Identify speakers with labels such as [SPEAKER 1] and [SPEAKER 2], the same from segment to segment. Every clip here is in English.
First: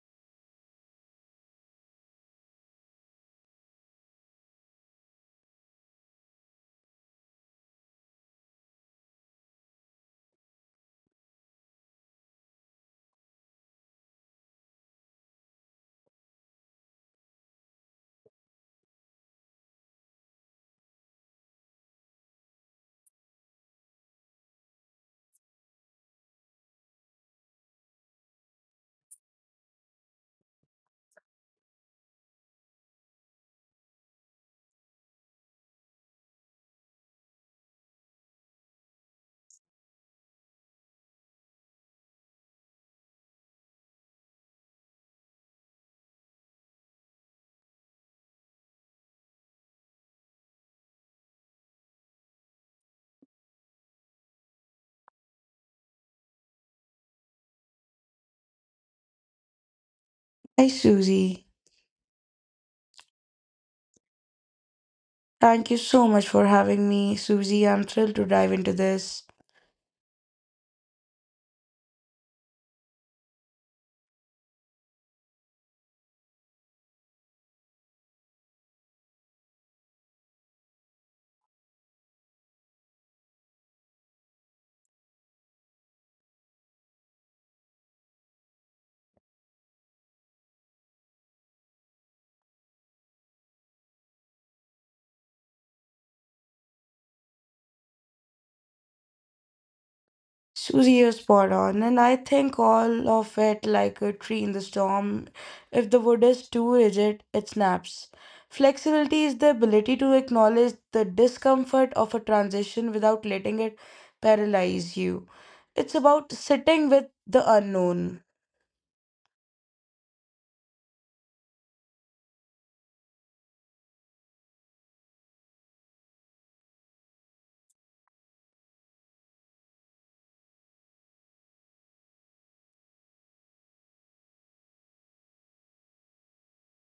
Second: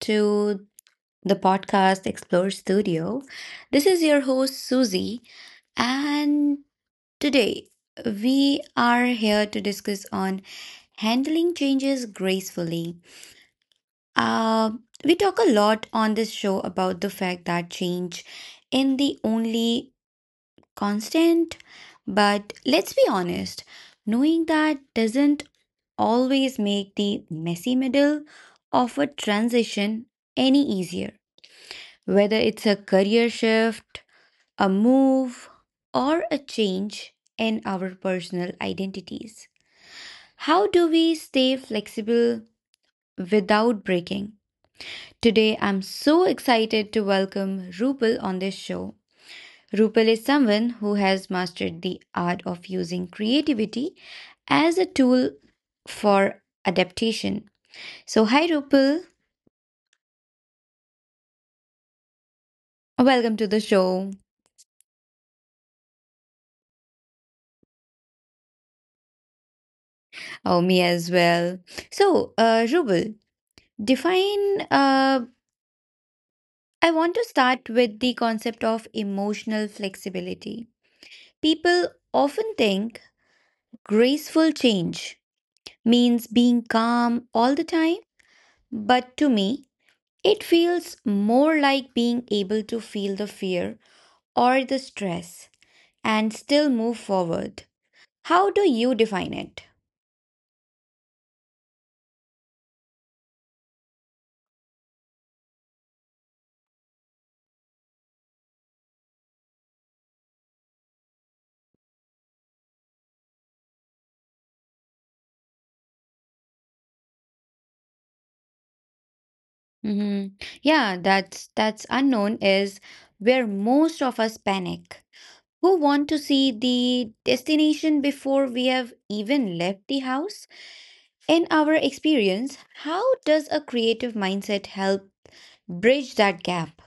[SPEAKER 1] to the podcast Explore Studio. This is your host Susie and today we are here to discuss on handling changes gracefully. Uh, we talk a lot on this show about the fact that change in the only constant. But let's be honest, knowing that doesn't always make the messy middle of a transition any easier. Whether it's a career shift, a move, or a change in our personal identities. How do we stay flexible without breaking? Today, I'm so excited to welcome Rupal on this show. Rupal is someone who has mastered the art of using creativity as a tool for adaptation. So, hi Rupal,
[SPEAKER 2] Hi, Susie.
[SPEAKER 1] welcome to the show.
[SPEAKER 2] Thank you so much for having me, Susie. I'm thrilled to dive into this.
[SPEAKER 1] Oh, me as well. So, Rupal, define. I want to start with the concept of emotional flexibility. People often think graceful change means being calm all the time, but to me, it feels more like being able to feel the fear or the stress and still move forward. How do you define it?
[SPEAKER 2] Susie, you're spot on, and I think all of it like a tree in the storm. If the wood is too rigid, it snaps. Flexibility is the ability to acknowledge the discomfort of a transition without letting it paralyze you. It's about sitting with the unknown.
[SPEAKER 1] Hmm. Yeah, that's unknown is where most of us panic. Who want to see the destination before we have even left the house? In our experience, how does a creative mindset help bridge that gap?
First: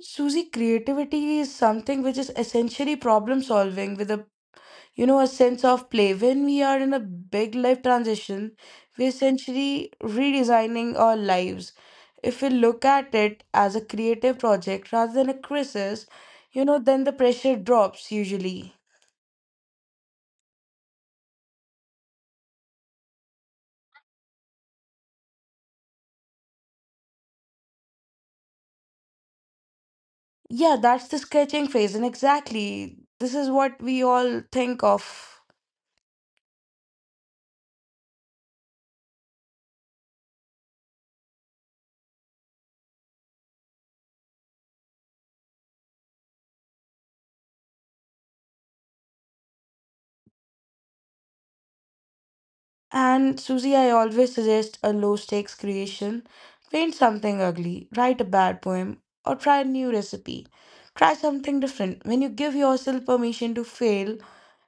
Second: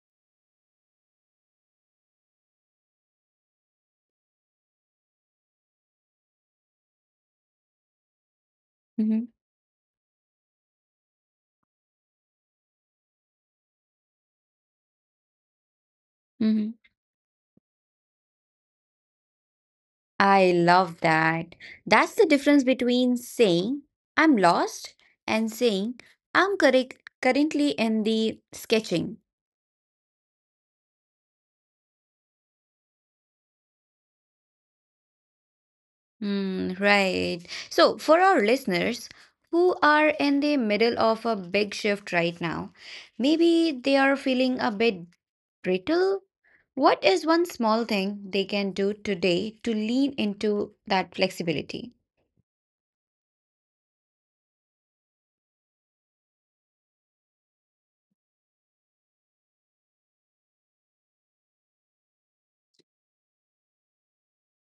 [SPEAKER 2] Susie, creativity is something which is essentially problem solving with a a sense of play. When we are in a big life transition, we're
[SPEAKER 1] Hmm,
[SPEAKER 2] essentially redesigning our lives. If we look at it as a creative project rather than a crisis, then the pressure drops usually.
[SPEAKER 1] I love that. That's the difference between saying I'm lost and saying I'm correct currently in the sketching.
[SPEAKER 2] Yeah, that's the sketching phase, and exactly this is what we all think of.
[SPEAKER 1] Hmm, right. So, for our listeners who are in the middle of a big shift right now, maybe they are feeling a bit brittle. What is one small thing they can do today to lean into that flexibility?
[SPEAKER 2] And Susie, I always suggest a low stakes creation. Paint something ugly, write a bad poem, or try a new recipe. Try something different. When you give yourself permission to fail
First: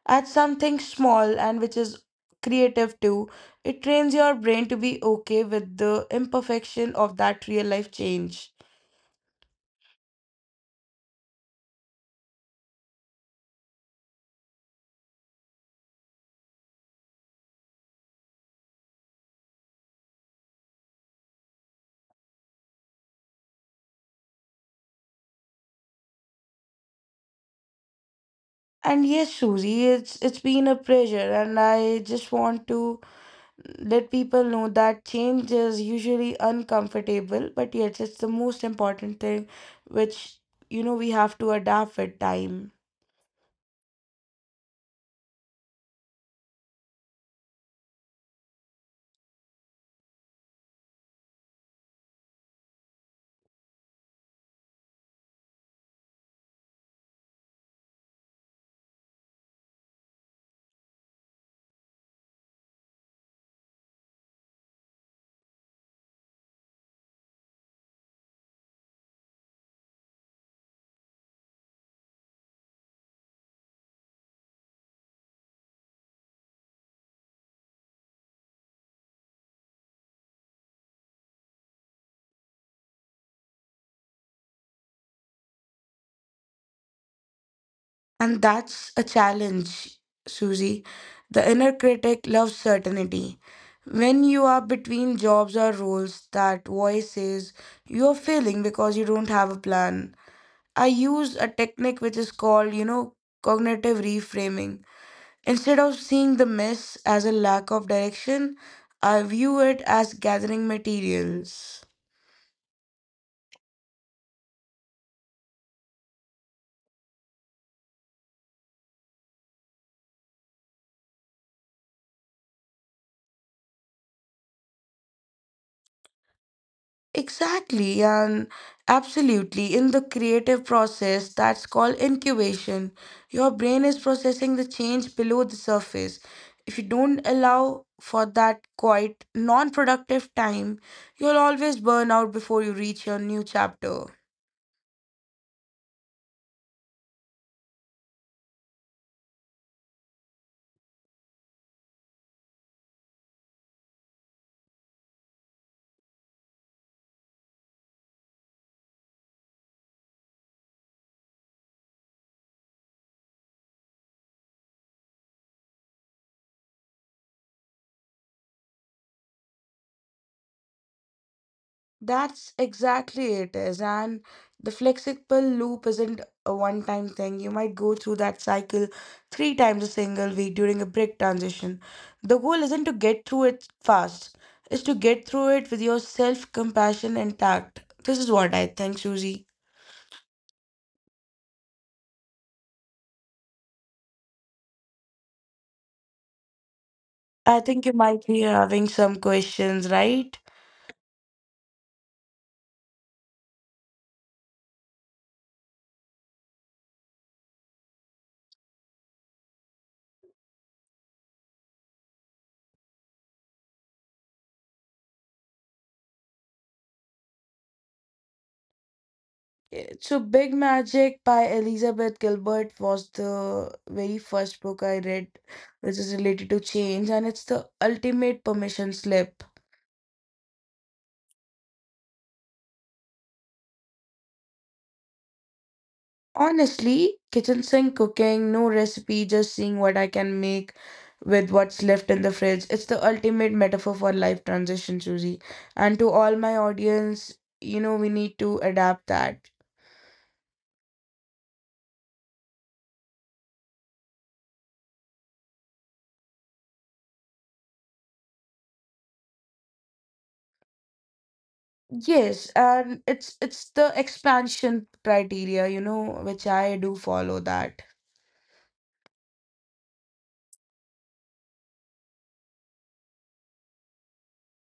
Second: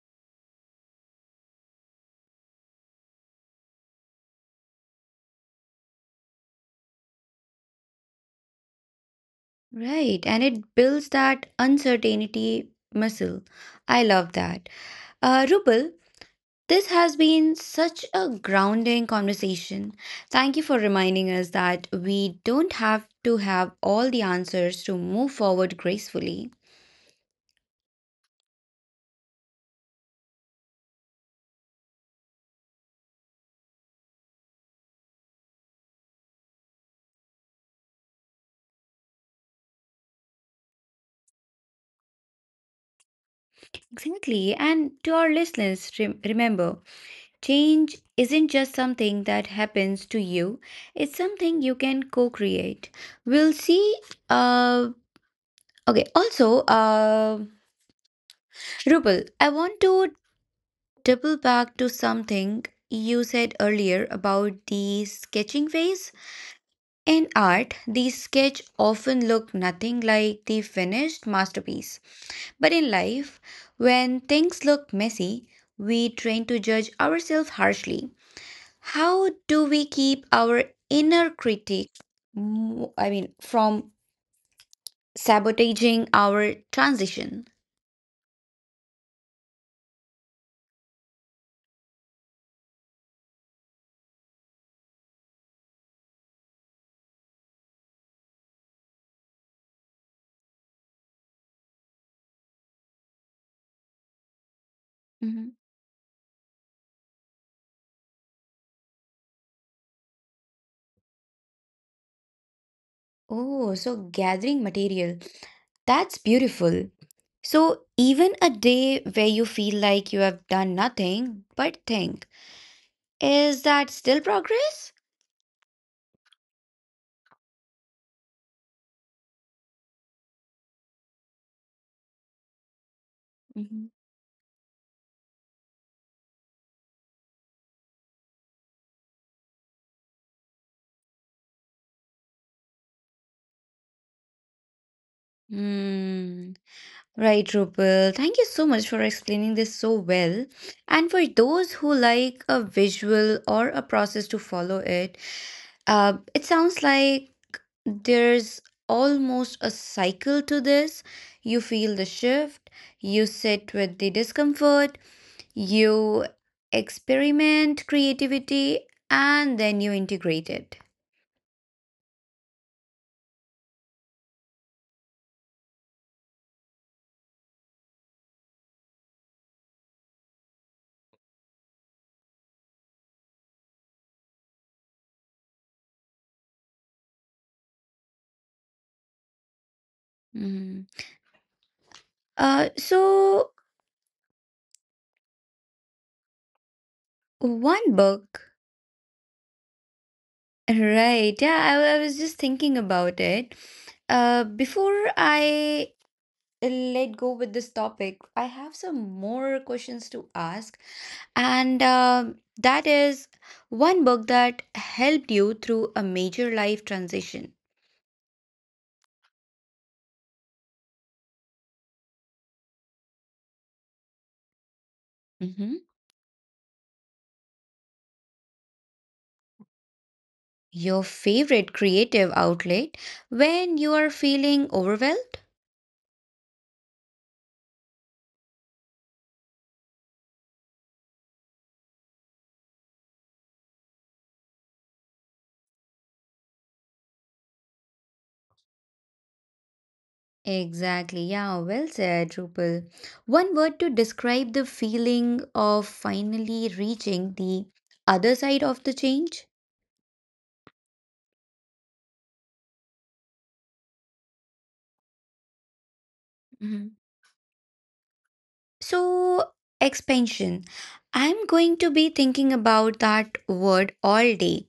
[SPEAKER 2] at something small and which is creative too, it trains your brain to be okay with the imperfection of that real life change.
[SPEAKER 1] Right, and it builds that uncertainty muscle. I love that. Rupal, this has been such a grounding conversation. Thank you for reminding us that we don't have to have all the answers to move forward gracefully.
[SPEAKER 2] And yes, Susie, it's been a pleasure, and I just want to let people know that change is usually uncomfortable, but yet it's the most important thing which we have to adapt with time.
[SPEAKER 1] Exactly, and to our listeners, remember change isn't just something that happens to you, it's something you can co create. We'll see. Uh, okay, also, Rupal, I want to double back to something you said earlier about the sketching phase. In art, the sketch often look nothing like the finished masterpiece. But in life, when things look messy, we train to judge ourselves harshly. How do we keep our inner critic, from sabotaging our transition?
[SPEAKER 2] And that's a challenge, Susie. The inner critic loves certainty. When you are between jobs or roles, that voice says you're failing because you don't have a plan. I use a technique which is called, cognitive reframing.
[SPEAKER 1] Mm-hmm.
[SPEAKER 2] Instead of seeing the mess as a lack of direction, I view it as gathering materials.
[SPEAKER 1] Oh, so gathering material. That's beautiful. So, even a day where you feel like you have done nothing but think, is that still progress?
[SPEAKER 2] Exactly, and absolutely. In the creative process, that's called incubation. Your brain
[SPEAKER 1] Mhm.
[SPEAKER 2] is processing the change below the surface. If you don't allow for that quite non productive time, you'll always burn out before you reach your new chapter.
[SPEAKER 1] Hmm. Right, Rupal. Thank you so much for explaining this so well. And for those who like a visual or a process to follow it, it sounds like there's almost a cycle to this. You feel the shift, you sit with the discomfort, you experiment creativity, and then you integrate it.
[SPEAKER 2] That's exactly it is. And the flexible loop isn't a one-time thing. You might go through that cycle three times a single week during a break transition. The goal isn't to get through it fast, it's to get through it with your self-compassion intact. This is what I think, Susie.
[SPEAKER 1] Mhm. Uh, so,
[SPEAKER 2] I think you
[SPEAKER 1] one
[SPEAKER 2] might be
[SPEAKER 1] book,
[SPEAKER 2] having some questions, right?
[SPEAKER 1] right? Yeah, I was just thinking about it. Before I let go with this topic, I have some more questions to ask. And That is one book that helped you through a major life transition.
[SPEAKER 2] Yeah, so, Big Magic by Elizabeth Gilbert was the very first book I read,
[SPEAKER 1] Hmm.
[SPEAKER 2] which is related to change, and it's the ultimate permission slip.
[SPEAKER 1] Your favorite creative outlet when you are feeling overwhelmed?
[SPEAKER 2] Honestly, kitchen sink cooking, no recipe, just seeing what I can make with what's left in the fridge. It's the ultimate metaphor for life transition, Susie. And to all my audience, we need to adapt that.
[SPEAKER 1] Exactly, yeah, well said, Rupal. One word to describe the feeling of finally reaching the other side of the change?
[SPEAKER 2] Yes, and it's the expansion criteria, which I do
[SPEAKER 1] Hmm.
[SPEAKER 2] follow that.
[SPEAKER 1] So, expansion. I'm going to be thinking about that word all day.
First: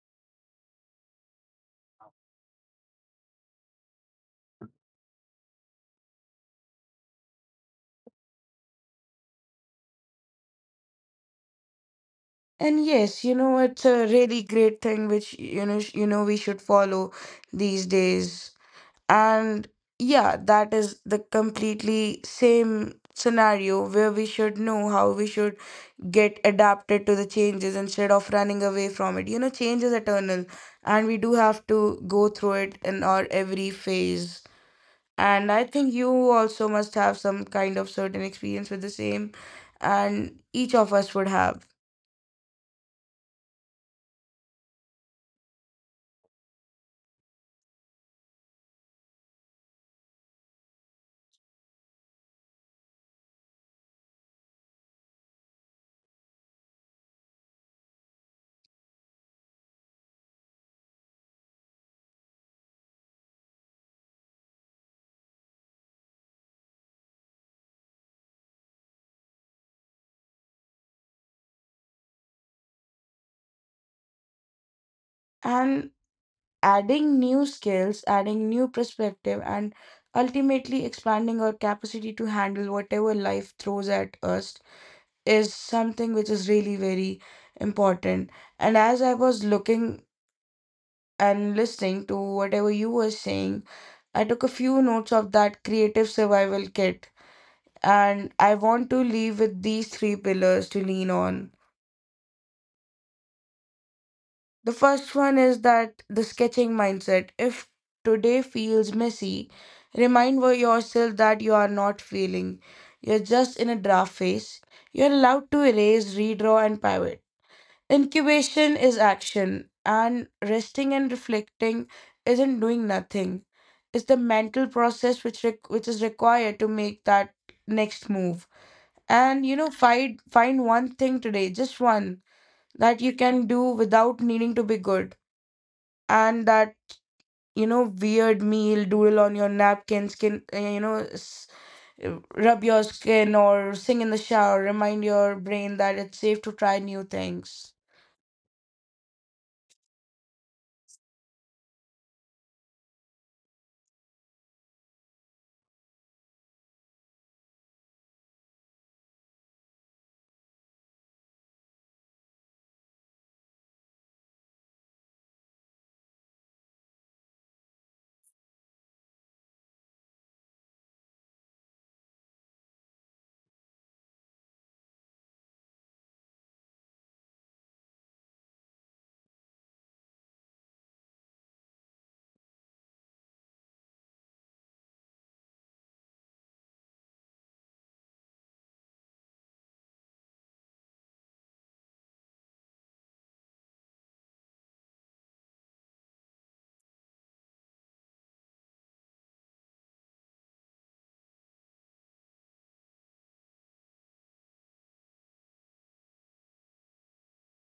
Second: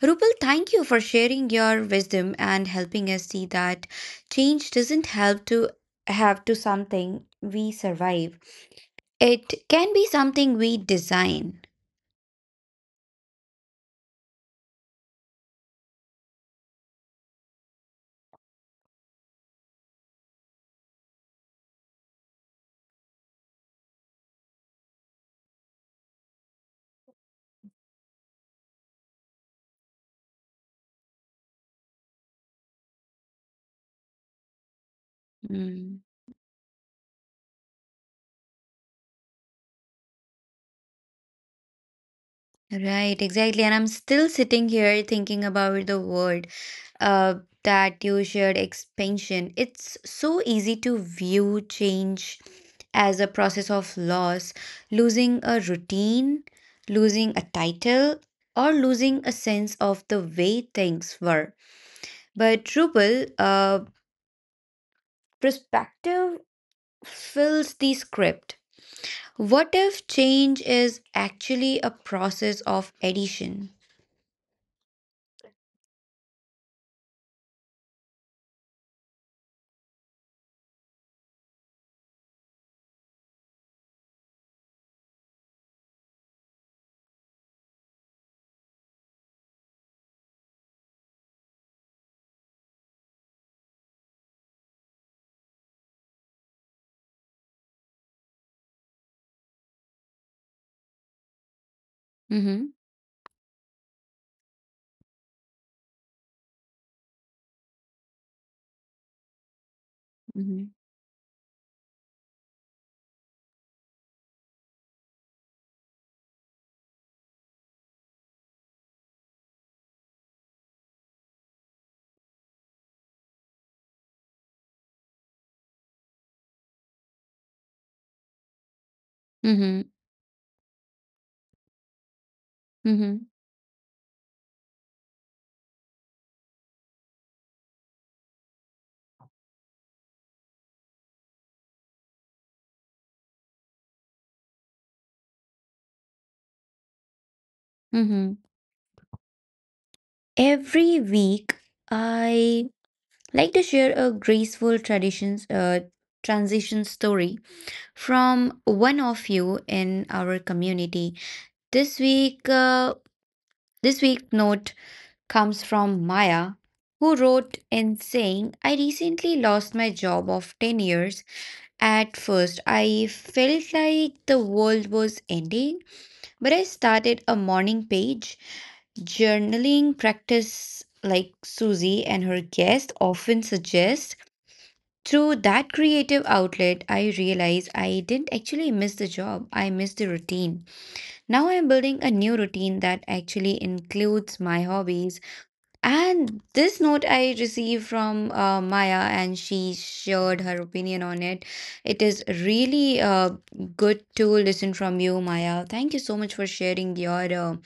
[SPEAKER 1] Rupal, thank you for sharing your wisdom and helping us see that change doesn't have to something we survive. It can be something we design.
[SPEAKER 2] And yes, it's a really great thing which we should follow these days. And yeah, that is the completely same scenario where we should know how we should get adapted to the changes instead of running away from it. Change is eternal and we do have to go through it in our every phase. And I think
[SPEAKER 1] Mm.
[SPEAKER 2] you also must have some kind of certain experience with the same, and each of us would have.
[SPEAKER 1] Right, exactly. And I'm still sitting here thinking about the word uh, that you shared expansion. It's so easy to view change as a process of loss, losing a routine, losing a title, or losing a sense of the way things were. But Drupal, perspective fills the script. What if change is actually a process of addition?
[SPEAKER 2] And adding new skills, adding new perspective, and ultimately expanding our capacity to handle whatever life throws at us is something which is really very important. And as I was looking and listening to whatever you were saying, I took a few notes of that creative survival kit. And I want to leave with these three pillars to lean on.
[SPEAKER 1] Mm-hmm.
[SPEAKER 2] The first one is that the sketching mindset. If today feels messy, remind
[SPEAKER 1] Mm-hmm.
[SPEAKER 2] yourself that you are not feeling. You're just in a draft phase. You're allowed to erase, redraw, and pivot. Incubation is action, and resting and reflecting isn't doing nothing. It's the mental process which is required to make that next move. And you know,
[SPEAKER 1] Mm-hmm.
[SPEAKER 2] find find one thing today, just one that you
[SPEAKER 1] Mm-hmm.
[SPEAKER 2] can do without needing to be good, and that, weird meal doodle on your napkin skin, rub your skin or sing in the shower. Remind your brain that it's safe to try new things.
[SPEAKER 1] Mm-hmm. Every week, I like to share a graceful traditions transition story from one of you in our community. This week, uh, this week note comes from Maya, who wrote in saying, "I recently lost my job of ten years. At first, I felt like the world was ending, but I started a morning page." Journaling practice, like Susie and her guest often suggest, through that creative outlet, I realized I didn't actually miss the job, I missed the routine. Now I'm building a new routine that actually includes my hobbies. And this note I received from Maya, and she shared her opinion on it. It is really good to listen from you, Maya. Thank you so much for sharing your.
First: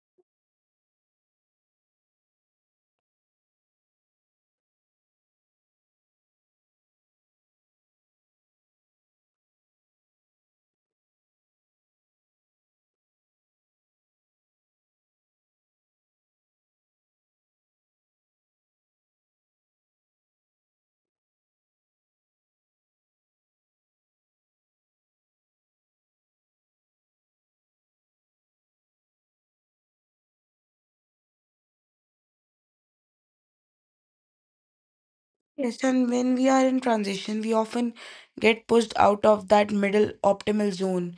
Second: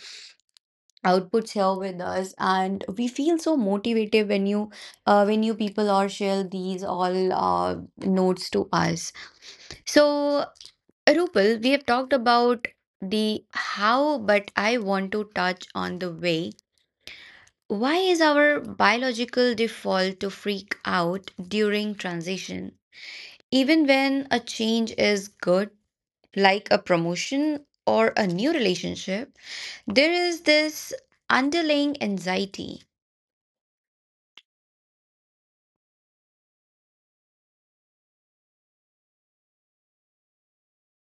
[SPEAKER 1] Outputs here with us and we feel so motivated when you people or share these all notes to us. So Rupal, we have talked about the how, but I want to touch on the way. Why is our biological default to freak out during transition, even when a change is good, like a promotion or a new relationship? There is this underlying anxiety.
[SPEAKER 2] Yes, and when we are in transition we often get pushed out of that middle optimal zone.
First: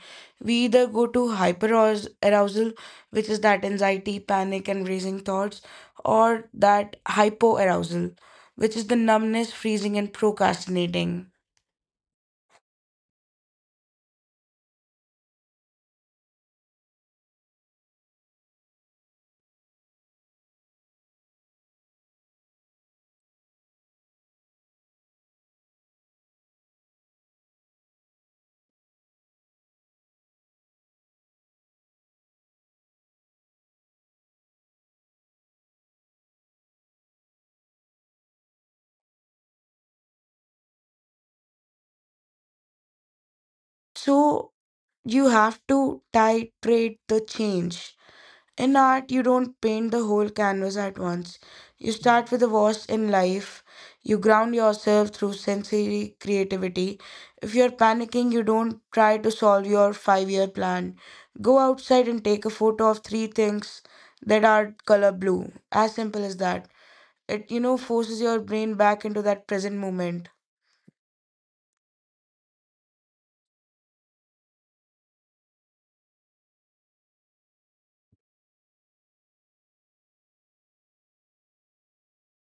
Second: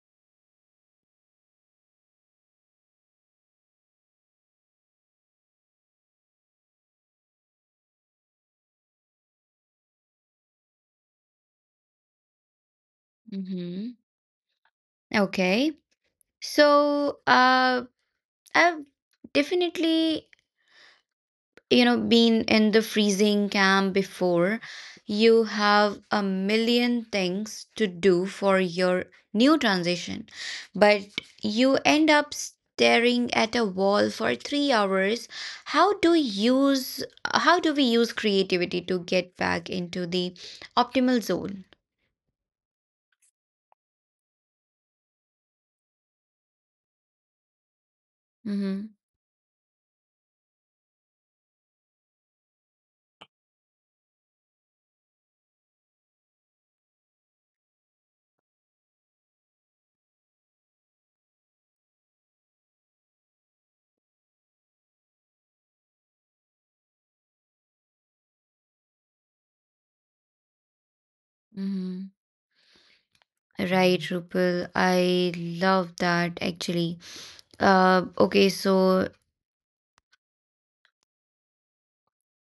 [SPEAKER 2] We either go to arousal, which is that anxiety, panic and racing thoughts, or that hypo arousal, which is the numbness, freezing and procrastinating.
[SPEAKER 1] Mm-hmm. Okay. So, I've definitely, you know, been in the freezing camp before. You have a million things to do for your new transition, but you end up staring at a wall for three hours. How do you use, how do we use creativity to get back into the optimal zone?
[SPEAKER 2] So, you have to titrate the change. In
[SPEAKER 1] Mm-hmm.
[SPEAKER 2] art, you don't paint the whole canvas at once. You start with the worst in life. You ground yourself through sensory creativity. If you're panicking, you don't try to solve your 5-year plan. Go outside and take a photo of three things that are color blue. As simple as that. It, forces your brain back into that present moment.
[SPEAKER 1] Mm-hmm. Right, Rupal. I love that actually. Okay, so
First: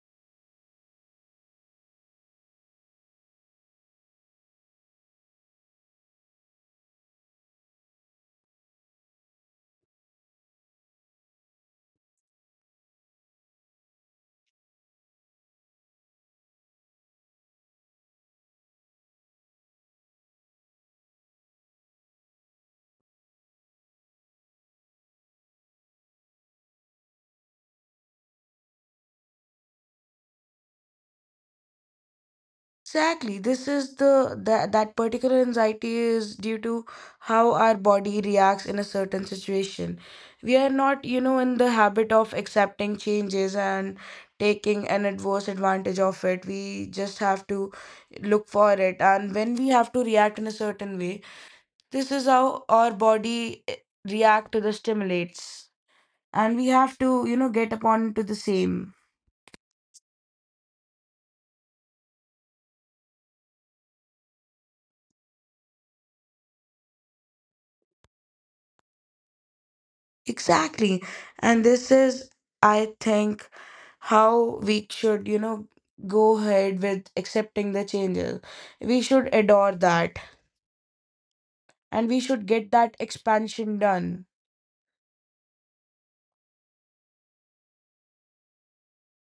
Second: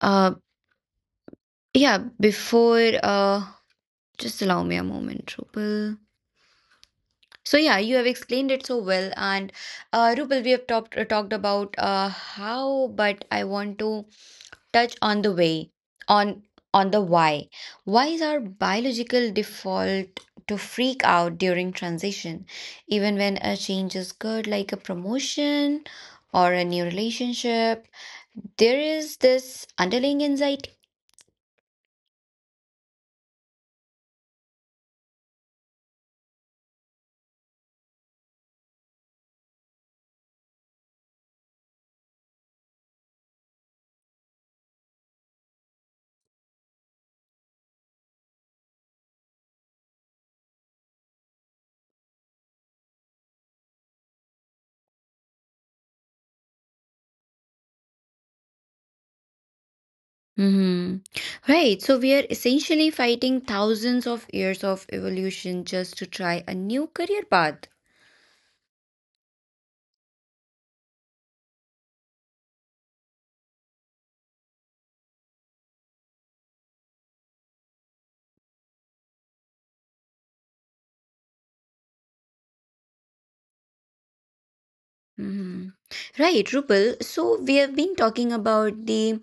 [SPEAKER 1] uh, yeah, before Just allow me a moment, Rupal. So yeah, you have explained it so well, and Rupal, we have talked about how, but I want to touch on the way on on the why. Why is our biological default to freak out during transition, even when a change is good, like a promotion or a new relationship? There is this underlying anxiety.
[SPEAKER 2] Exactly. This is the that that particular anxiety is due to how our body reacts in a certain situation. We are not, in the habit of accepting changes and taking an adverse advantage of it. We just have to look for it. And when we have to react in a certain way, this is how our body, react to the stimulates. And we have to, get upon to the same.
[SPEAKER 1] Hmm. Right. So we are essentially fighting thousands of years of evolution just to try a new career path.
[SPEAKER 2] Exactly. And this is, I think, how we should, go ahead with accepting the changes. We should adore that and we should get that expansion done.
[SPEAKER 1] Mhm. Right, Rupal. So we have been talking about the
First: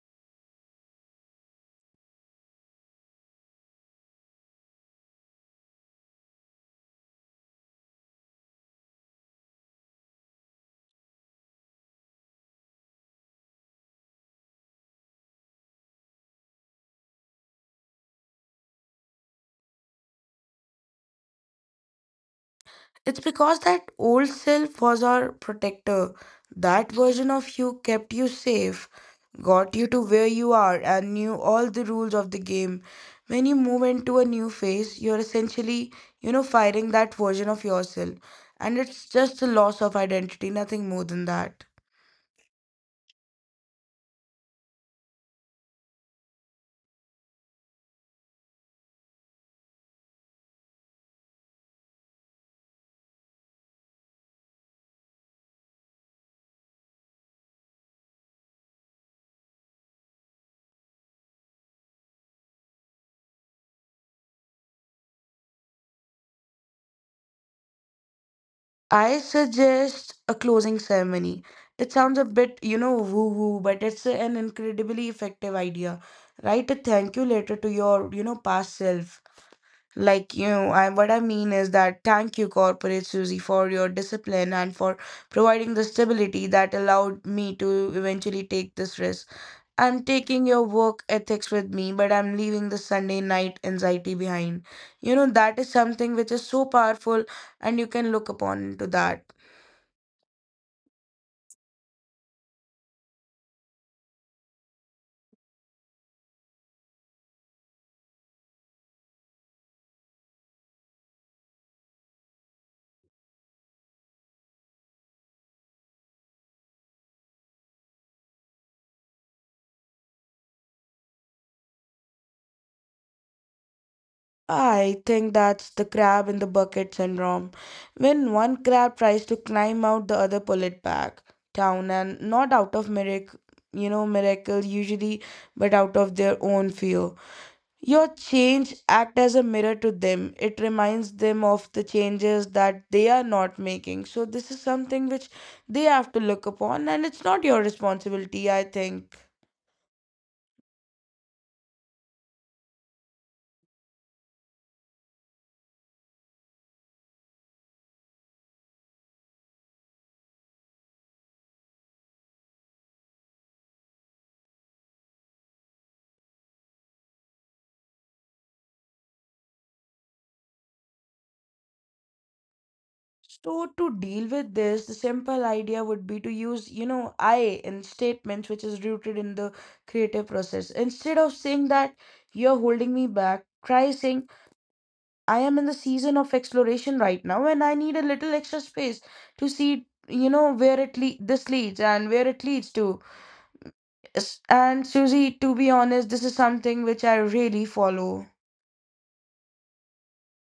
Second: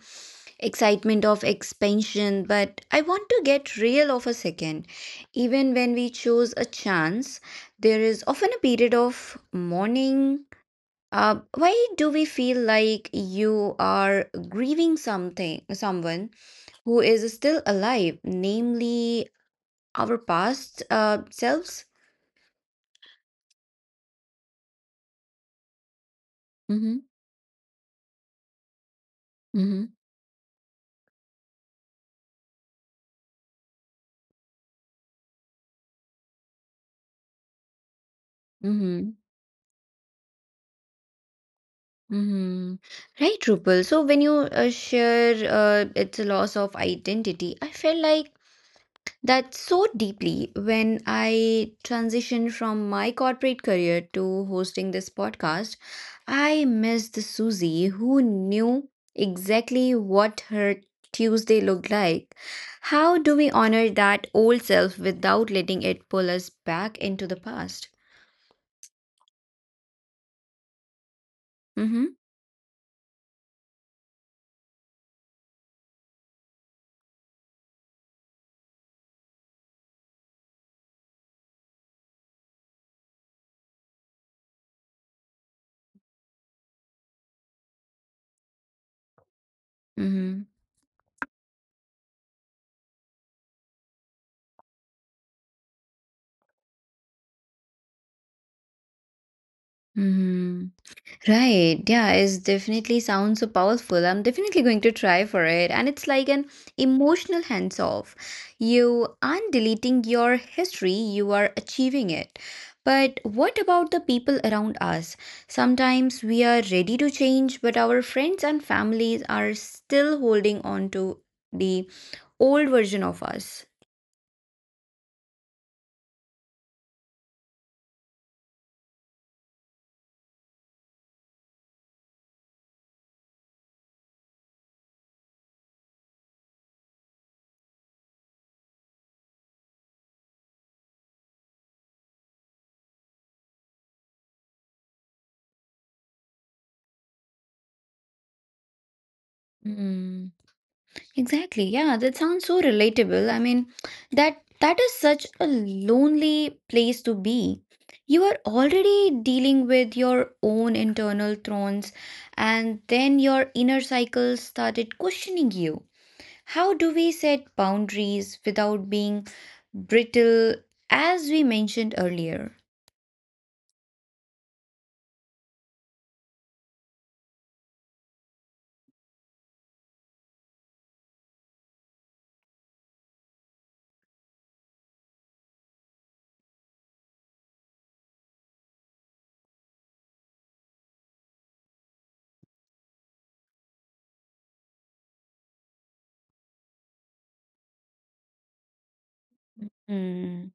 [SPEAKER 1] excitement of expansion, but I want to get real of a second. Even when we choose a chance, there is often a period of mourning. Why do we feel like you are grieving something, someone who is still alive, namely our past selves?
[SPEAKER 2] It's because that old self was our protector. That
[SPEAKER 1] Mm-hmm.
[SPEAKER 2] version of you kept you safe, got you to where you are and knew all the rules of the game. When you move into a new phase, you're essentially, fighting that version of yourself. And it's
[SPEAKER 1] Mm-hmm.
[SPEAKER 2] just a loss of identity, nothing more than that.
[SPEAKER 1] Mhm. Right, Rupal. So when you share it's a loss of identity, I felt like that so deeply when I transitioned from my corporate career to hosting this podcast. I missed the Susie who knew exactly what her Tuesday looked like. How do we honor that old self without letting it pull us back into the past?
[SPEAKER 2] I suggest a closing ceremony. It
[SPEAKER 1] Mm-hmm.
[SPEAKER 2] sounds a bit, woo woo, but it's an incredibly effective idea. Write a thank you letter to your, past self. Like, what I mean is that thank you, Corporate Susie, for your discipline and for providing the stability that allowed me to eventually take this risk. I'm
[SPEAKER 1] Mm-hmm.
[SPEAKER 2] taking your work ethics with me, but I'm leaving the Sunday night anxiety behind. That is something which is so powerful, and you can look upon into that.
[SPEAKER 1] Mm-hmm. Right. Yeah, it definitely sounds so powerful. I'm definitely going to try for it. And it's like an emotional hands off. You aren't deleting your history, you are achieving it. But what about the people around us? Sometimes we are ready to change, but our friends and families are still holding on to the old version of us.
[SPEAKER 2] I think that's the crab in the bucket syndrome. When one crab tries to climb out, the other pull it back down, and not out of miracle, usually, but out of their own fear. Your change act as a mirror to them. It reminds them of the changes that they are not making. So this is something which they have to look upon, and it's not your responsibility, I think.
[SPEAKER 1] Hmm. Exactly. Yeah, that sounds so relatable. I mean, that is such a lonely place to be. You are already dealing with your own internal thorns, and then your inner cycle started questioning you. How do we set boundaries without being brittle, as we mentioned earlier?
[SPEAKER 2] So to deal with this, the simple idea would be to use, I in statements which is rooted in the creative process. Instead of saying that you're holding me back, try saying I am in the season of exploration right now and I need a little extra space to see, this leads and where it leads to. Yes, and Susie, to be honest, this is something which I really follow.
[SPEAKER 1] Hmm.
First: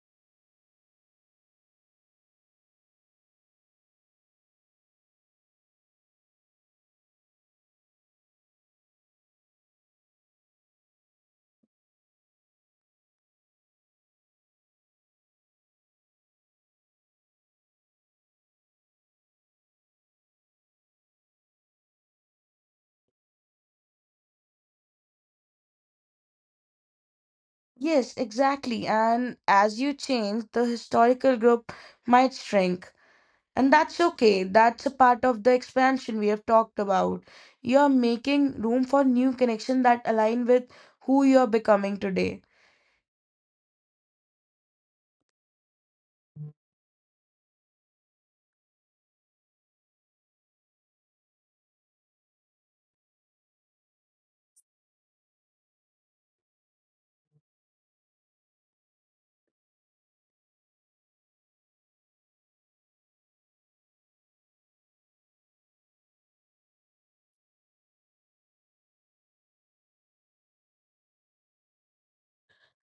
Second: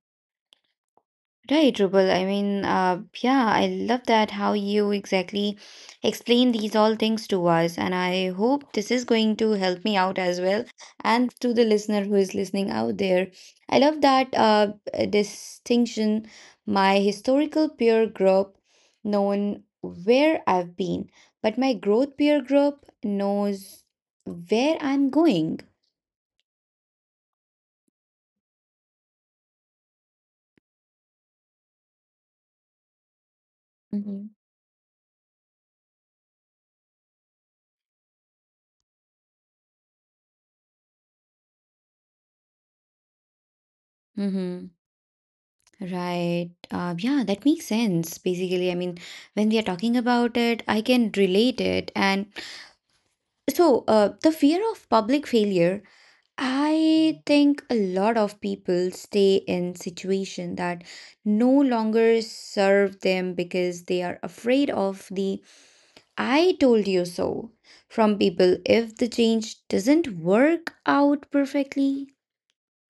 [SPEAKER 1] Right, Rubal. I mean, yeah, I love that how you exactly explain these all things to us, and I hope this is going to help me out as well, and to the listener who is listening out there. I love that distinction. My historical peer group known where I've been, but my growth peer group knows where I'm going.
[SPEAKER 2] Yes, exactly. And as you change, the historical group might shrink. And that's
[SPEAKER 1] Mm-hmm.
[SPEAKER 2] okay. That's a part of the expansion we have talked about. You're making room for new connections that align with who you're becoming today.
[SPEAKER 1] Mm-hmm. Right. Yeah, that makes sense. Basically, I mean, when we are talking about it, I can relate it. And so, the fear of public failure, I think a lot of people stay in situation that no longer serve them because they are afraid of the "I told you so" from people if the change doesn't work out perfectly.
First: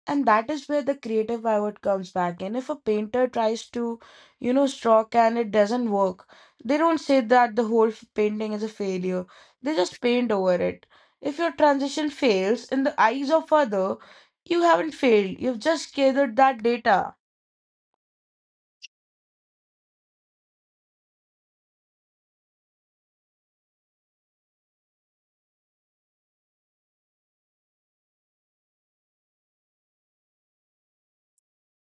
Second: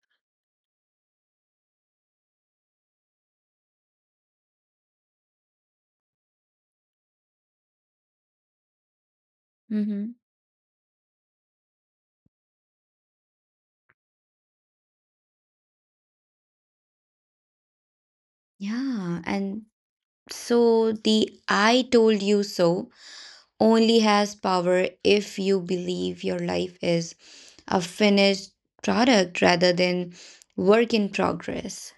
[SPEAKER 2] And that is where the creative pivot comes back. And if a painter tries to, stroke and it doesn't work, they don't say that the whole painting is a failure. They just
[SPEAKER 1] Mm-hmm.
[SPEAKER 2] paint over it. If your transition fails in the eyes of other, you haven't failed. You've just gathered that data.
[SPEAKER 1] Yeah, and so the "I told you so." only has power if you believe your life is a finished product rather than work in progress.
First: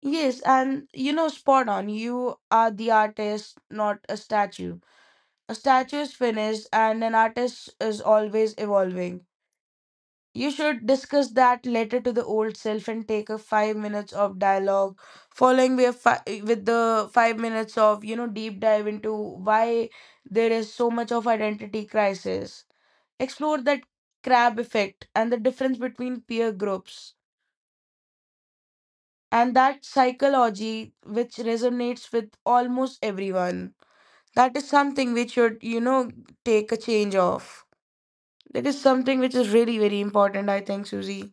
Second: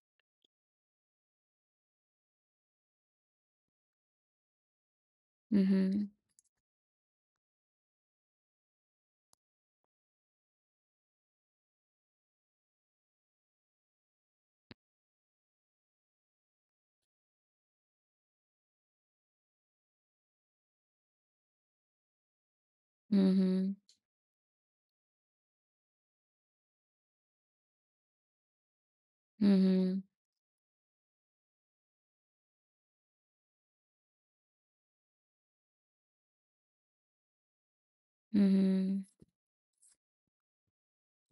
[SPEAKER 2] Yes, and spot on. You are the artist, not a statue. A statue
[SPEAKER 1] Mm-hmm.
[SPEAKER 2] is finished, and an artist is always evolving. You should discuss that letter to the old self and take a 5 minutes of dialogue, with the 5 minutes of, deep dive into why there is so much of identity crisis. Explore
[SPEAKER 1] Mm-hmm.
[SPEAKER 2] that crab effect and the difference between peer groups, and that
[SPEAKER 1] Mm-hmm.
[SPEAKER 2] psychology which resonates with almost everyone. That is something which should, take a change of, that is
[SPEAKER 1] Mm-hmm.
[SPEAKER 2] something which is really very important, I think, Susie.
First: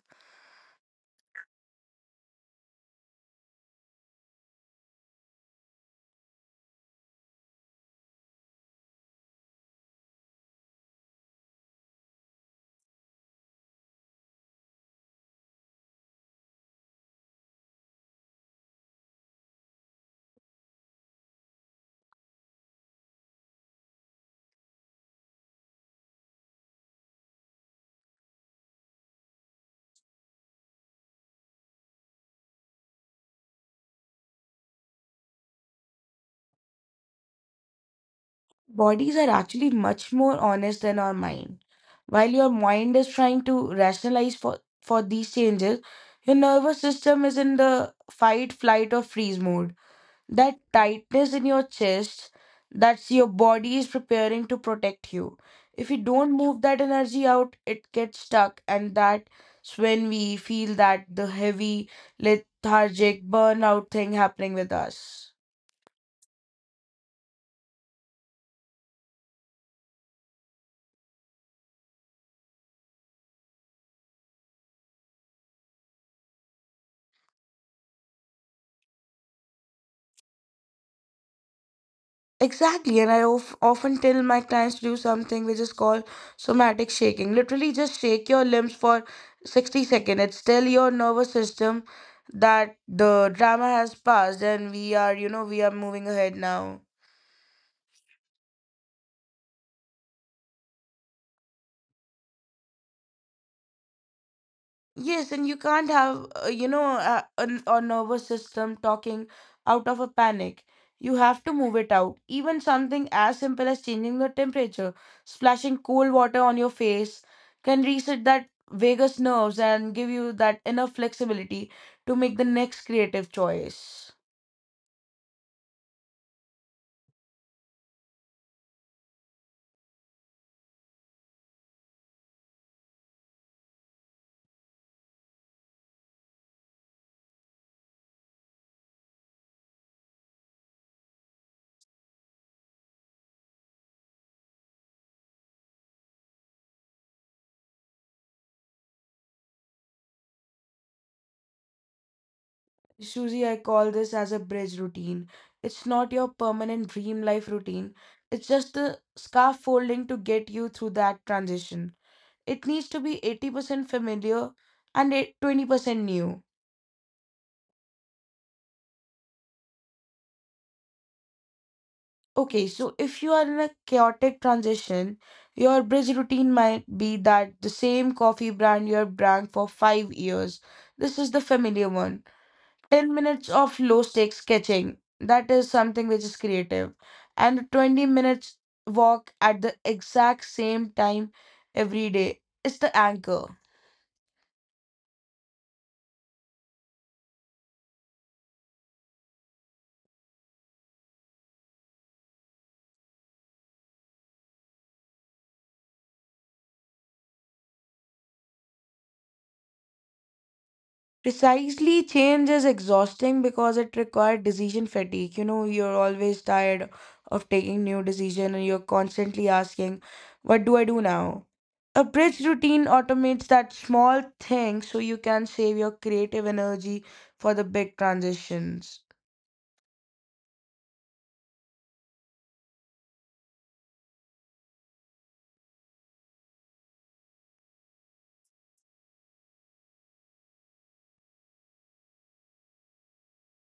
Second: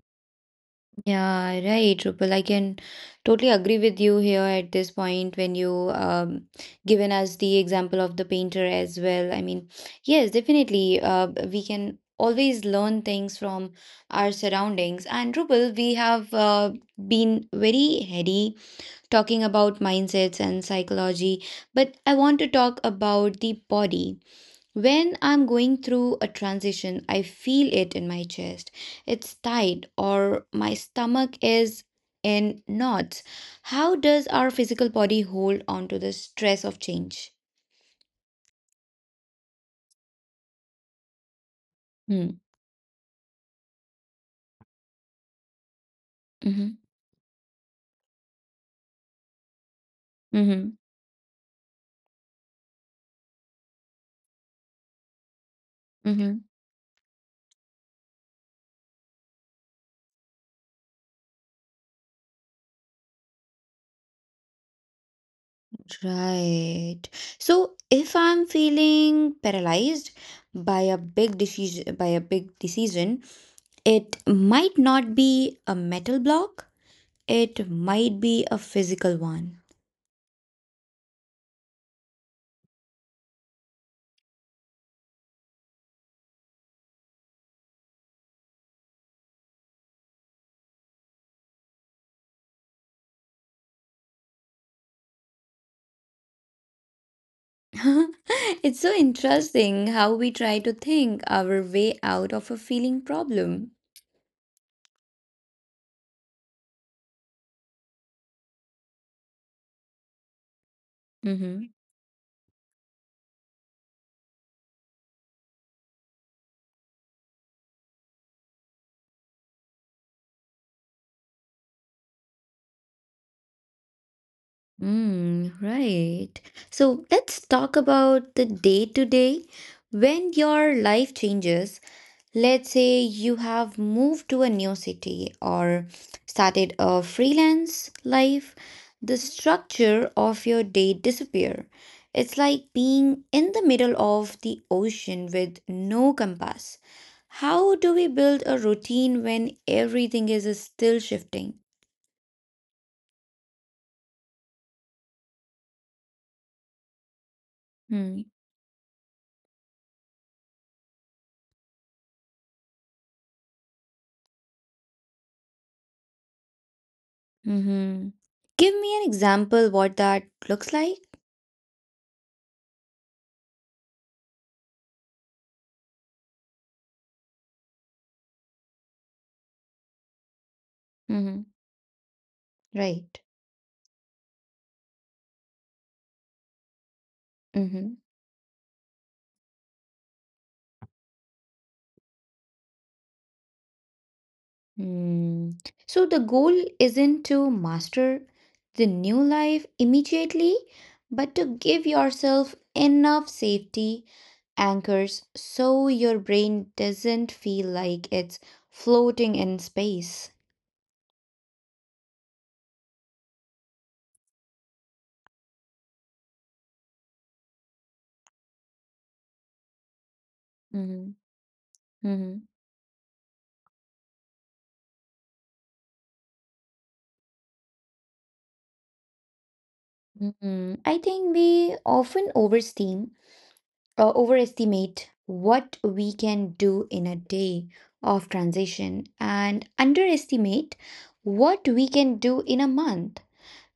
[SPEAKER 1] Yeah, right, Rupal. I can totally agree with you here at this point when you given us the example of the painter as well. I mean, yes, definitely. We can always learn things from our surroundings. And Rupal, we have been very heady talking about mindsets and psychology, but I want to talk about the body. When I'm going through a transition, I feel it in my chest. It's tight, or my stomach is in knots. How does our physical body hold on to the stress of change?
[SPEAKER 2] Bodies are actually much more honest than our mind. While
[SPEAKER 1] Hmm.
[SPEAKER 2] your mind is trying to rationalize for these changes, your
[SPEAKER 1] Mm-hmm.
[SPEAKER 2] nervous system is in the fight, flight or freeze mode. That
[SPEAKER 1] Mm-hmm.
[SPEAKER 2] tightness in your chest, that's your body is preparing to protect you. If you don't
[SPEAKER 1] Mm-hmm.
[SPEAKER 2] move that energy out, it gets stuck, and that's when we feel that the heavy, lethargic, burnout thing happening with us.
[SPEAKER 1] Right. So if I'm feeling paralyzed by a big decision, it might not be a metal block. It might be a physical one.
[SPEAKER 2] Exactly, and I often tell my clients to do something which is called somatic shaking. Literally, just shake your limbs for 60 seconds. It's tell your nervous system that the drama has passed and we are moving ahead now.
[SPEAKER 1] It's so interesting how we try to think our way out of a feeling problem.
[SPEAKER 2] Yes, and you can't have, a nervous system talking out of a panic. You have to
[SPEAKER 1] Mm-hmm.
[SPEAKER 2] move it out. Even something as simple as changing the temperature, splashing cold water on your face, can reset that vagus nerves and give you that enough flexibility to make the next creative choice.
[SPEAKER 1] Mm, right. So let's talk about the day to day when your life changes. Let's say you have moved to a new city or started a freelance life, the structure of your day disappear. It's like being in the middle of the ocean with no compass. How do we build a routine when everything is still shifting?
[SPEAKER 2] Susie, I call this as a bridge routine. It's not your permanent dream life routine.
[SPEAKER 1] Hmm.
[SPEAKER 2] It's just the scaffolding to get you through that transition it needs to be 80% familiar and 20% new.
[SPEAKER 1] Mm-hmm. Give me an example what that looks like.
[SPEAKER 2] Okay, so if you are in a chaotic transition, your bridge routine might be that the same coffee brand you have drank for 5 years. This is
[SPEAKER 1] Mm-hmm.
[SPEAKER 2] the familiar one. 10
[SPEAKER 1] Right.
[SPEAKER 2] minutes of low stakes sketching. That is something which is creative. And
[SPEAKER 1] Mm-hmm.
[SPEAKER 2] 20 minutes walk at the exact same time every day. It's the anchor.
[SPEAKER 1] Hmm. So the goal isn't to master the new life immediately, but to give yourself enough safety anchors so your brain doesn't feel like it's floating in space.
[SPEAKER 2] Precisely, change is exhausting because it requires decision fatigue. You know, you're always tired of taking new decision and you're constantly asking, what do I do
[SPEAKER 1] Mm-hmm.
[SPEAKER 2] now? A
[SPEAKER 1] Mm-hmm.
[SPEAKER 2] bridge routine automates that small thing so you can save your creative energy for the big transitions.
[SPEAKER 1] Mm-hmm. I think we often overestimate, overestimate what we can do in a day of transition and underestimate what we can do in a month.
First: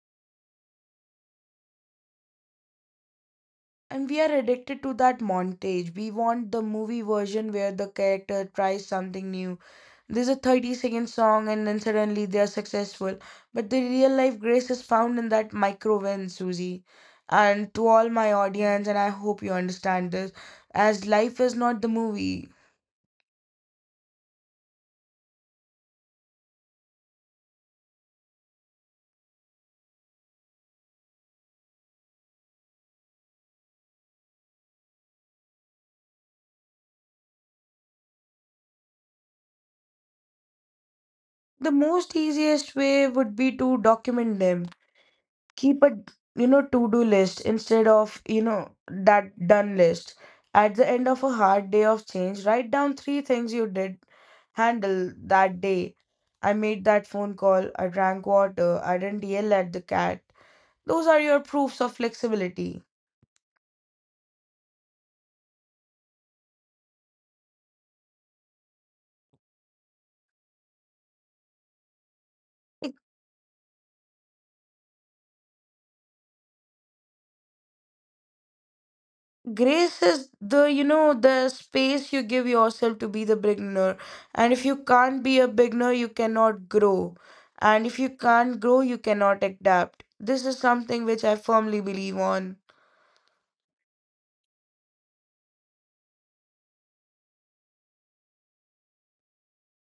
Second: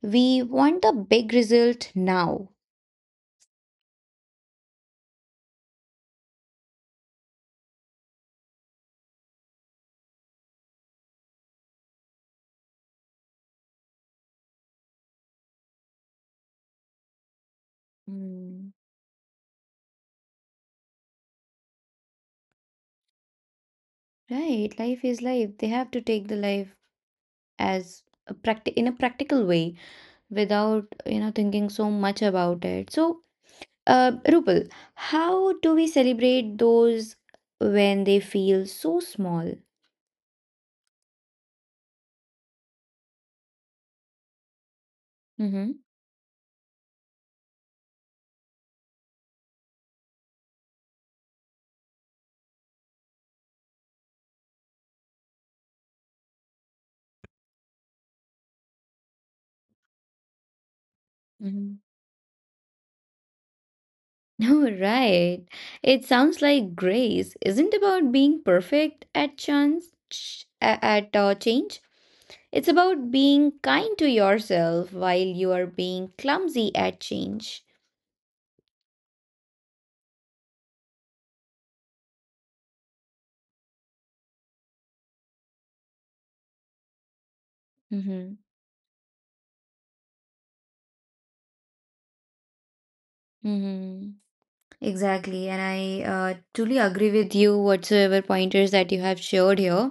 [SPEAKER 1] We want a big result now.
[SPEAKER 2] And we are addicted to that montage. We want the movie version where the character tries something new. There's a 30-second song and then suddenly they are successful. But the real life grace is found in that micro win, Susie. And to all my
[SPEAKER 1] Mm.
[SPEAKER 2] audience, and I hope you understand this, as life is not the movie,
[SPEAKER 1] Right, life is life. They have to take the life in a practical way without, you know, thinking so much about it. So, Rupal, how do we celebrate those when they feel so small?
[SPEAKER 2] the most easiest way would be to document them.
[SPEAKER 1] Mm-hmm.
[SPEAKER 2] Keep a to-do list instead of that done list. At the end of a hard day of change, write down 3 things you did handle that day. I made that phone call, I drank water, I didn't yell at the cat. Those are your
[SPEAKER 1] Mhm.
[SPEAKER 2] proofs of flexibility.
[SPEAKER 1] Oh, right. It sounds like grace isn't about being perfect at change. It's
[SPEAKER 2] Like,
[SPEAKER 1] about being kind to yourself while you are being clumsy at change.
[SPEAKER 2] grace is the, you know, the space you give yourself to be the beginner. And if you can't be a beginner, you cannot grow. And if you
[SPEAKER 1] Mm-hmm.
[SPEAKER 2] can't grow, you cannot adapt. This is something which I firmly believe on.
[SPEAKER 1] Mm-hmm. Exactly. And I truly agree with you, whatsoever pointers that you have shared here.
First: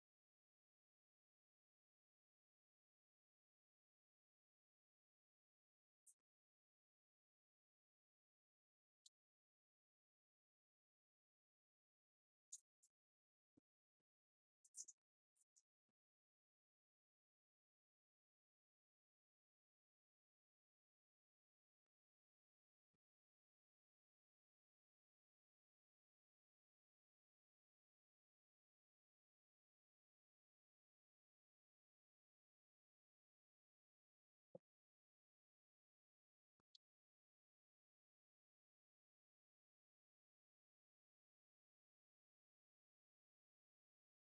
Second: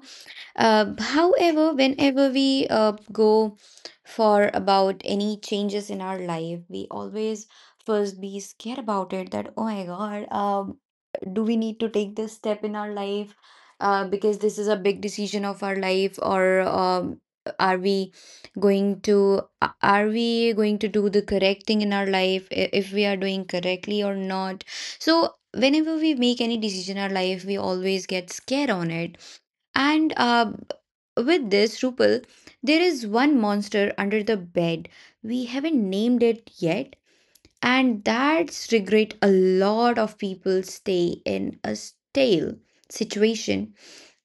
[SPEAKER 1] However, whenever we go for about any changes in our life, we always first be scared about it that, oh my God, do we need to take this step in our life? Because this is a big decision of our life, or are we are we going to do the correct thing in our life? If we are doing correctly or not? So whenever we make any decision in our life, we always get scared on it and with this, Rupal, there is one monster under the bed. We haven't named it yet, and that's regret. A lot of people stay in a stale situation,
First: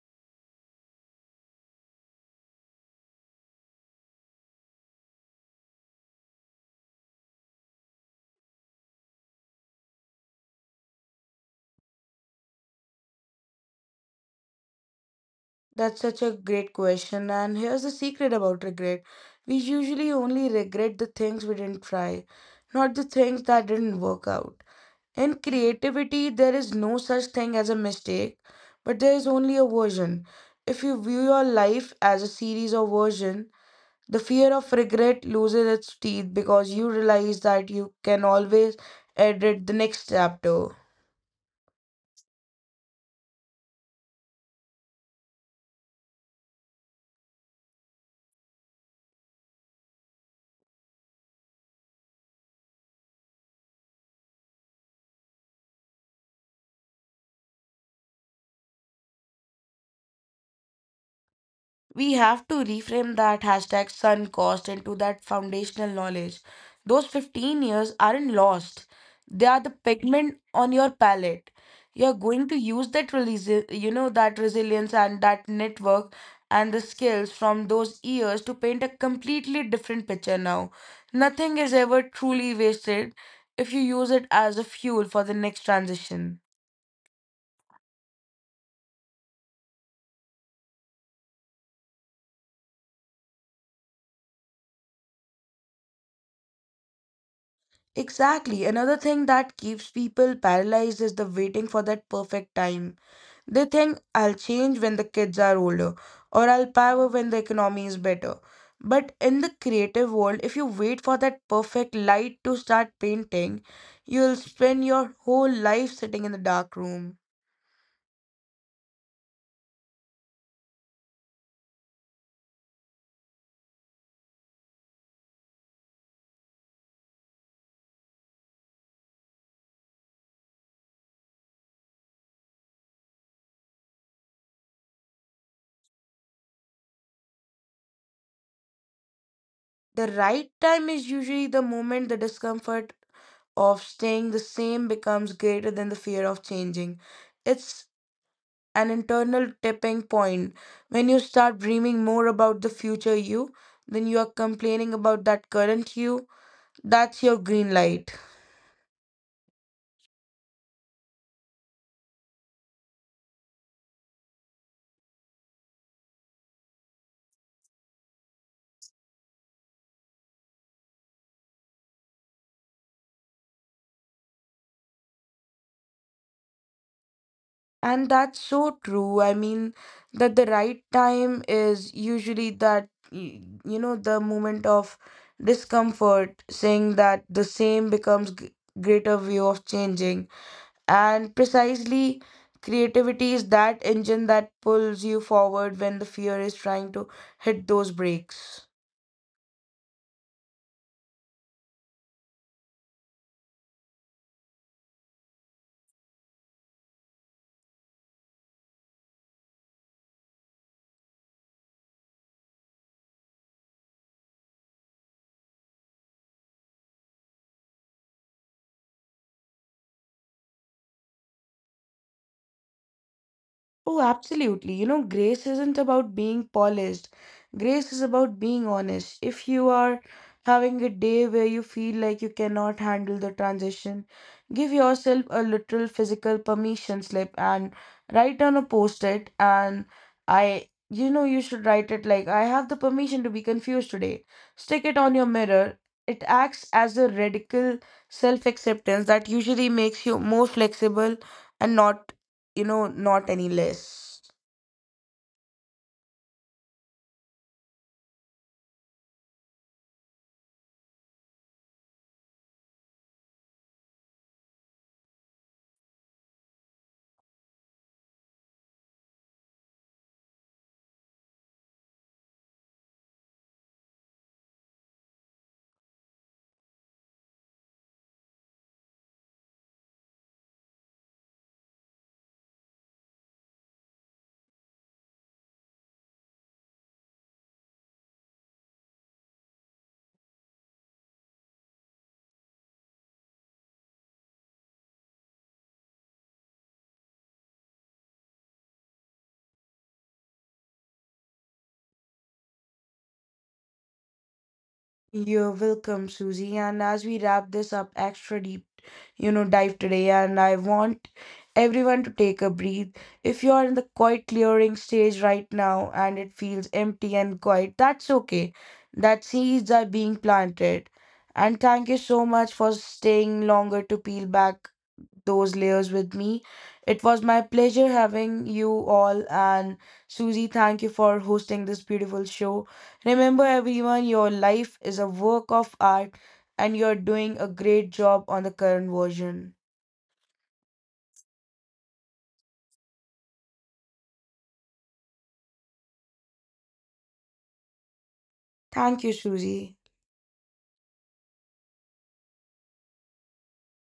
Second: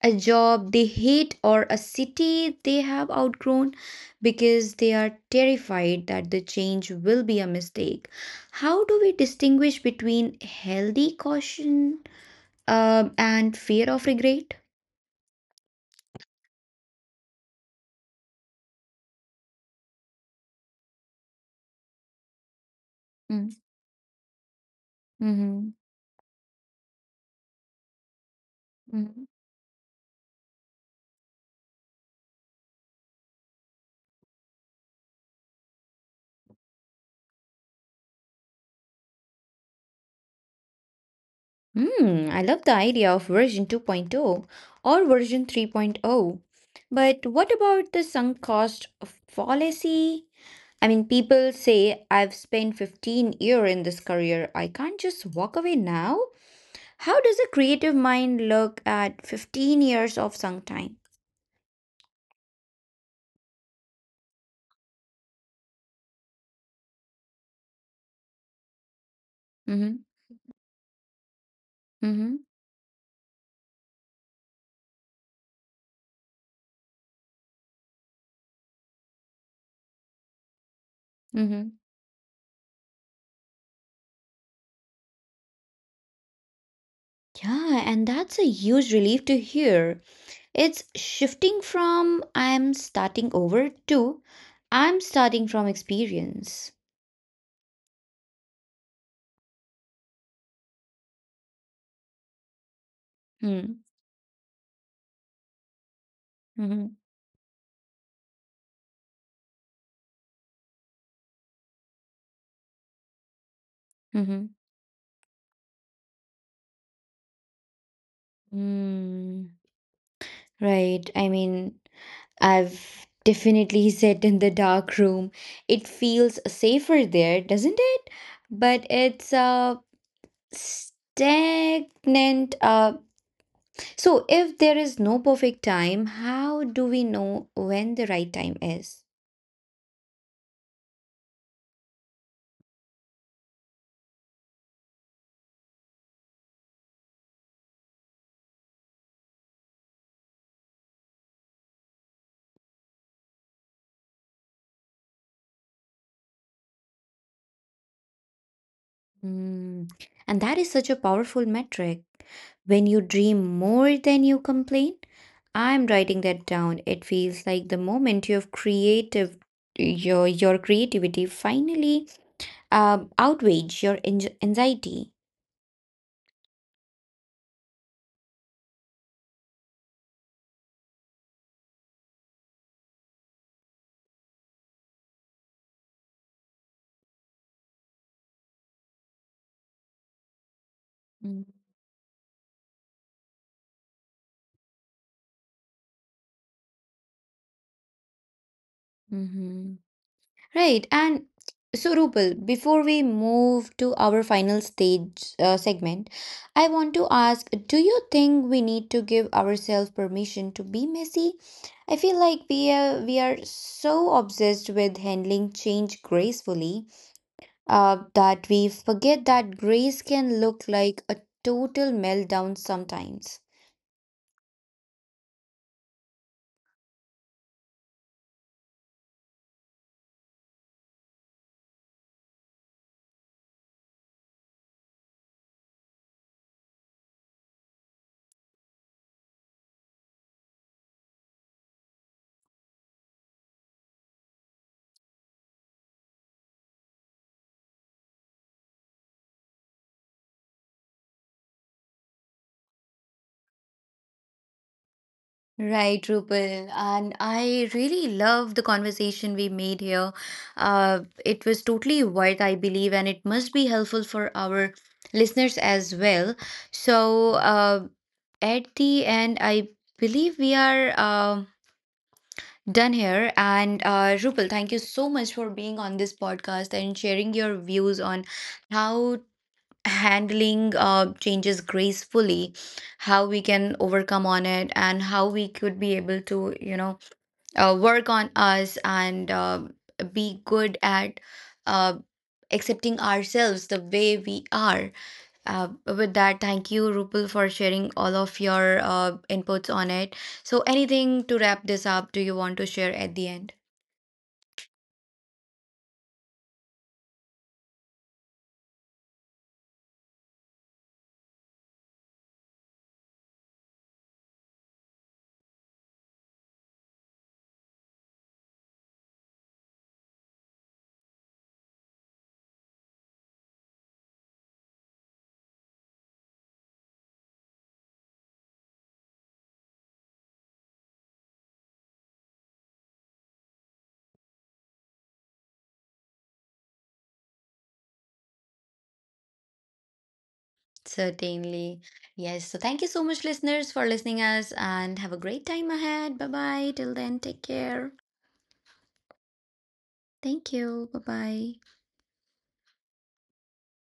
[SPEAKER 1] a job they hate, or a city they have outgrown because they are terrified that the change will be a mistake. How do we distinguish between healthy caution and fear of regret?
[SPEAKER 2] That's such a great question. And here's the secret about regret. We usually only regret the things we didn't try, not the things
[SPEAKER 1] Hmm.
[SPEAKER 2] that didn't work out. In
[SPEAKER 1] Mm-hmm.
[SPEAKER 2] creativity, there is no such thing as a mistake, but there
[SPEAKER 1] Mm-hmm.
[SPEAKER 2] is only a version. If you view your life as a series of versions, the fear of regret loses its teeth because you realize that you can always edit the next chapter.
[SPEAKER 1] Hmm, I love the idea of version 2.0 or version 3.0. But what about the sunk cost fallacy? I mean, people say, I've spent 15 years in this career. I can't just walk away now. How does a creative mind look at 15 years of sunk time?
[SPEAKER 2] We have to reframe that hashtag sun cost into that foundational knowledge. Those 15 years aren't lost, they are the
[SPEAKER 1] Mm-hmm,
[SPEAKER 2] pigment on your palette. You're
[SPEAKER 1] mm-hmm,
[SPEAKER 2] going to use that release, you know, that resilience and that network and the skills from those years to paint a completely different picture now. Nothing
[SPEAKER 1] mm-hmm.
[SPEAKER 2] is ever truly wasted if you use it as a fuel for the next transition.
[SPEAKER 1] Yeah, and that's a huge relief to hear. It's shifting from I'm starting over to I'm starting from experience.
[SPEAKER 2] Exactly. Another thing that keeps people paralyzed is the waiting for that perfect time. They
[SPEAKER 1] Hmm.
[SPEAKER 2] think I'll change when the kids are older or I'll
[SPEAKER 1] Mm,
[SPEAKER 2] power when the economy is better. But in the creative world, if you wait for that perfect light to start painting,
[SPEAKER 1] mhm,
[SPEAKER 2] you'll
[SPEAKER 1] mhm,
[SPEAKER 2] spend your whole life sitting in the dark room.
[SPEAKER 1] mm. Right. I mean, I've definitely sat in the dark room. It feels safer there, doesn't it? But it's stagnant. So if there is no perfect time, how do we know when the right time is?
[SPEAKER 2] The right time is usually the moment the discomfort of staying the same becomes greater than the fear of changing. It's an internal tipping point. When you start dreaming more about the future you, then you are complaining about that current you. That's your green light.
[SPEAKER 1] Mm. And that is such a powerful metric. When you dream more than you complain, I'm writing that down. It feels like the moment your creative your creativity finally outweighs your anxiety.
[SPEAKER 2] And that's so true. I mean, that the right time is usually that, you know, the moment of discomfort, saying that the same becomes greater way of changing. And precisely, creativity is that engine that pulls you forward when the fear is trying to hit those brakes.
[SPEAKER 1] Mm-hmm. Right, and so Rupal, before we move to our final stage segment, I want to ask, do you think we need to give ourselves permission to be messy? I feel like we are so obsessed with handling change gracefully that we forget that grace can look like a total meltdown sometimes.
[SPEAKER 2] Oh, absolutely. You know, grace isn't about being polished. Grace is about being honest. If you are having a day where you feel like you cannot handle the transition, give yourself a literal physical permission slip and write on a post-it and, I you know you should write it like I have the permission to be confused today. Stick it on your mirror. It acts as a radical self-acceptance that usually makes you more flexible and not, you know, not any less.
[SPEAKER 1] Right, Rupal. And I really love the conversation we made here. It was totally worth, I believe, and it must be helpful for our listeners as well. So, at the end, I believe we are done here. And Rupal, thank you so much for being on this podcast and sharing your views on how handling changes gracefully, how we can overcome on it, and how we could be able to, you know, work on us and be good at uh, accepting ourselves the way we are. With that, thank you, Rupal, for sharing all of your inputs on it. So, anything to wrap this up, do you want to share at the end?
[SPEAKER 2] You're welcome, Susie. And as we wrap this up extra deep, you know, dive today, and I want everyone to take a breath. If you're in the quiet clearing stage right now and it feels empty and quiet, that's okay. That seeds are being planted. And thank you so much for staying longer to peel back those layers with me. It was my pleasure having you all, and Susie, thank you for hosting this beautiful show. Remember, everyone, your life is a work of art, and you're doing a great job on the current version.
[SPEAKER 1] Certainly. Yes. So, thank you so much, listeners, for listening us and have a great time ahead. Bye bye. Till then, take care.
[SPEAKER 2] Thank you, Susie.
[SPEAKER 1] Thank you. Bye bye.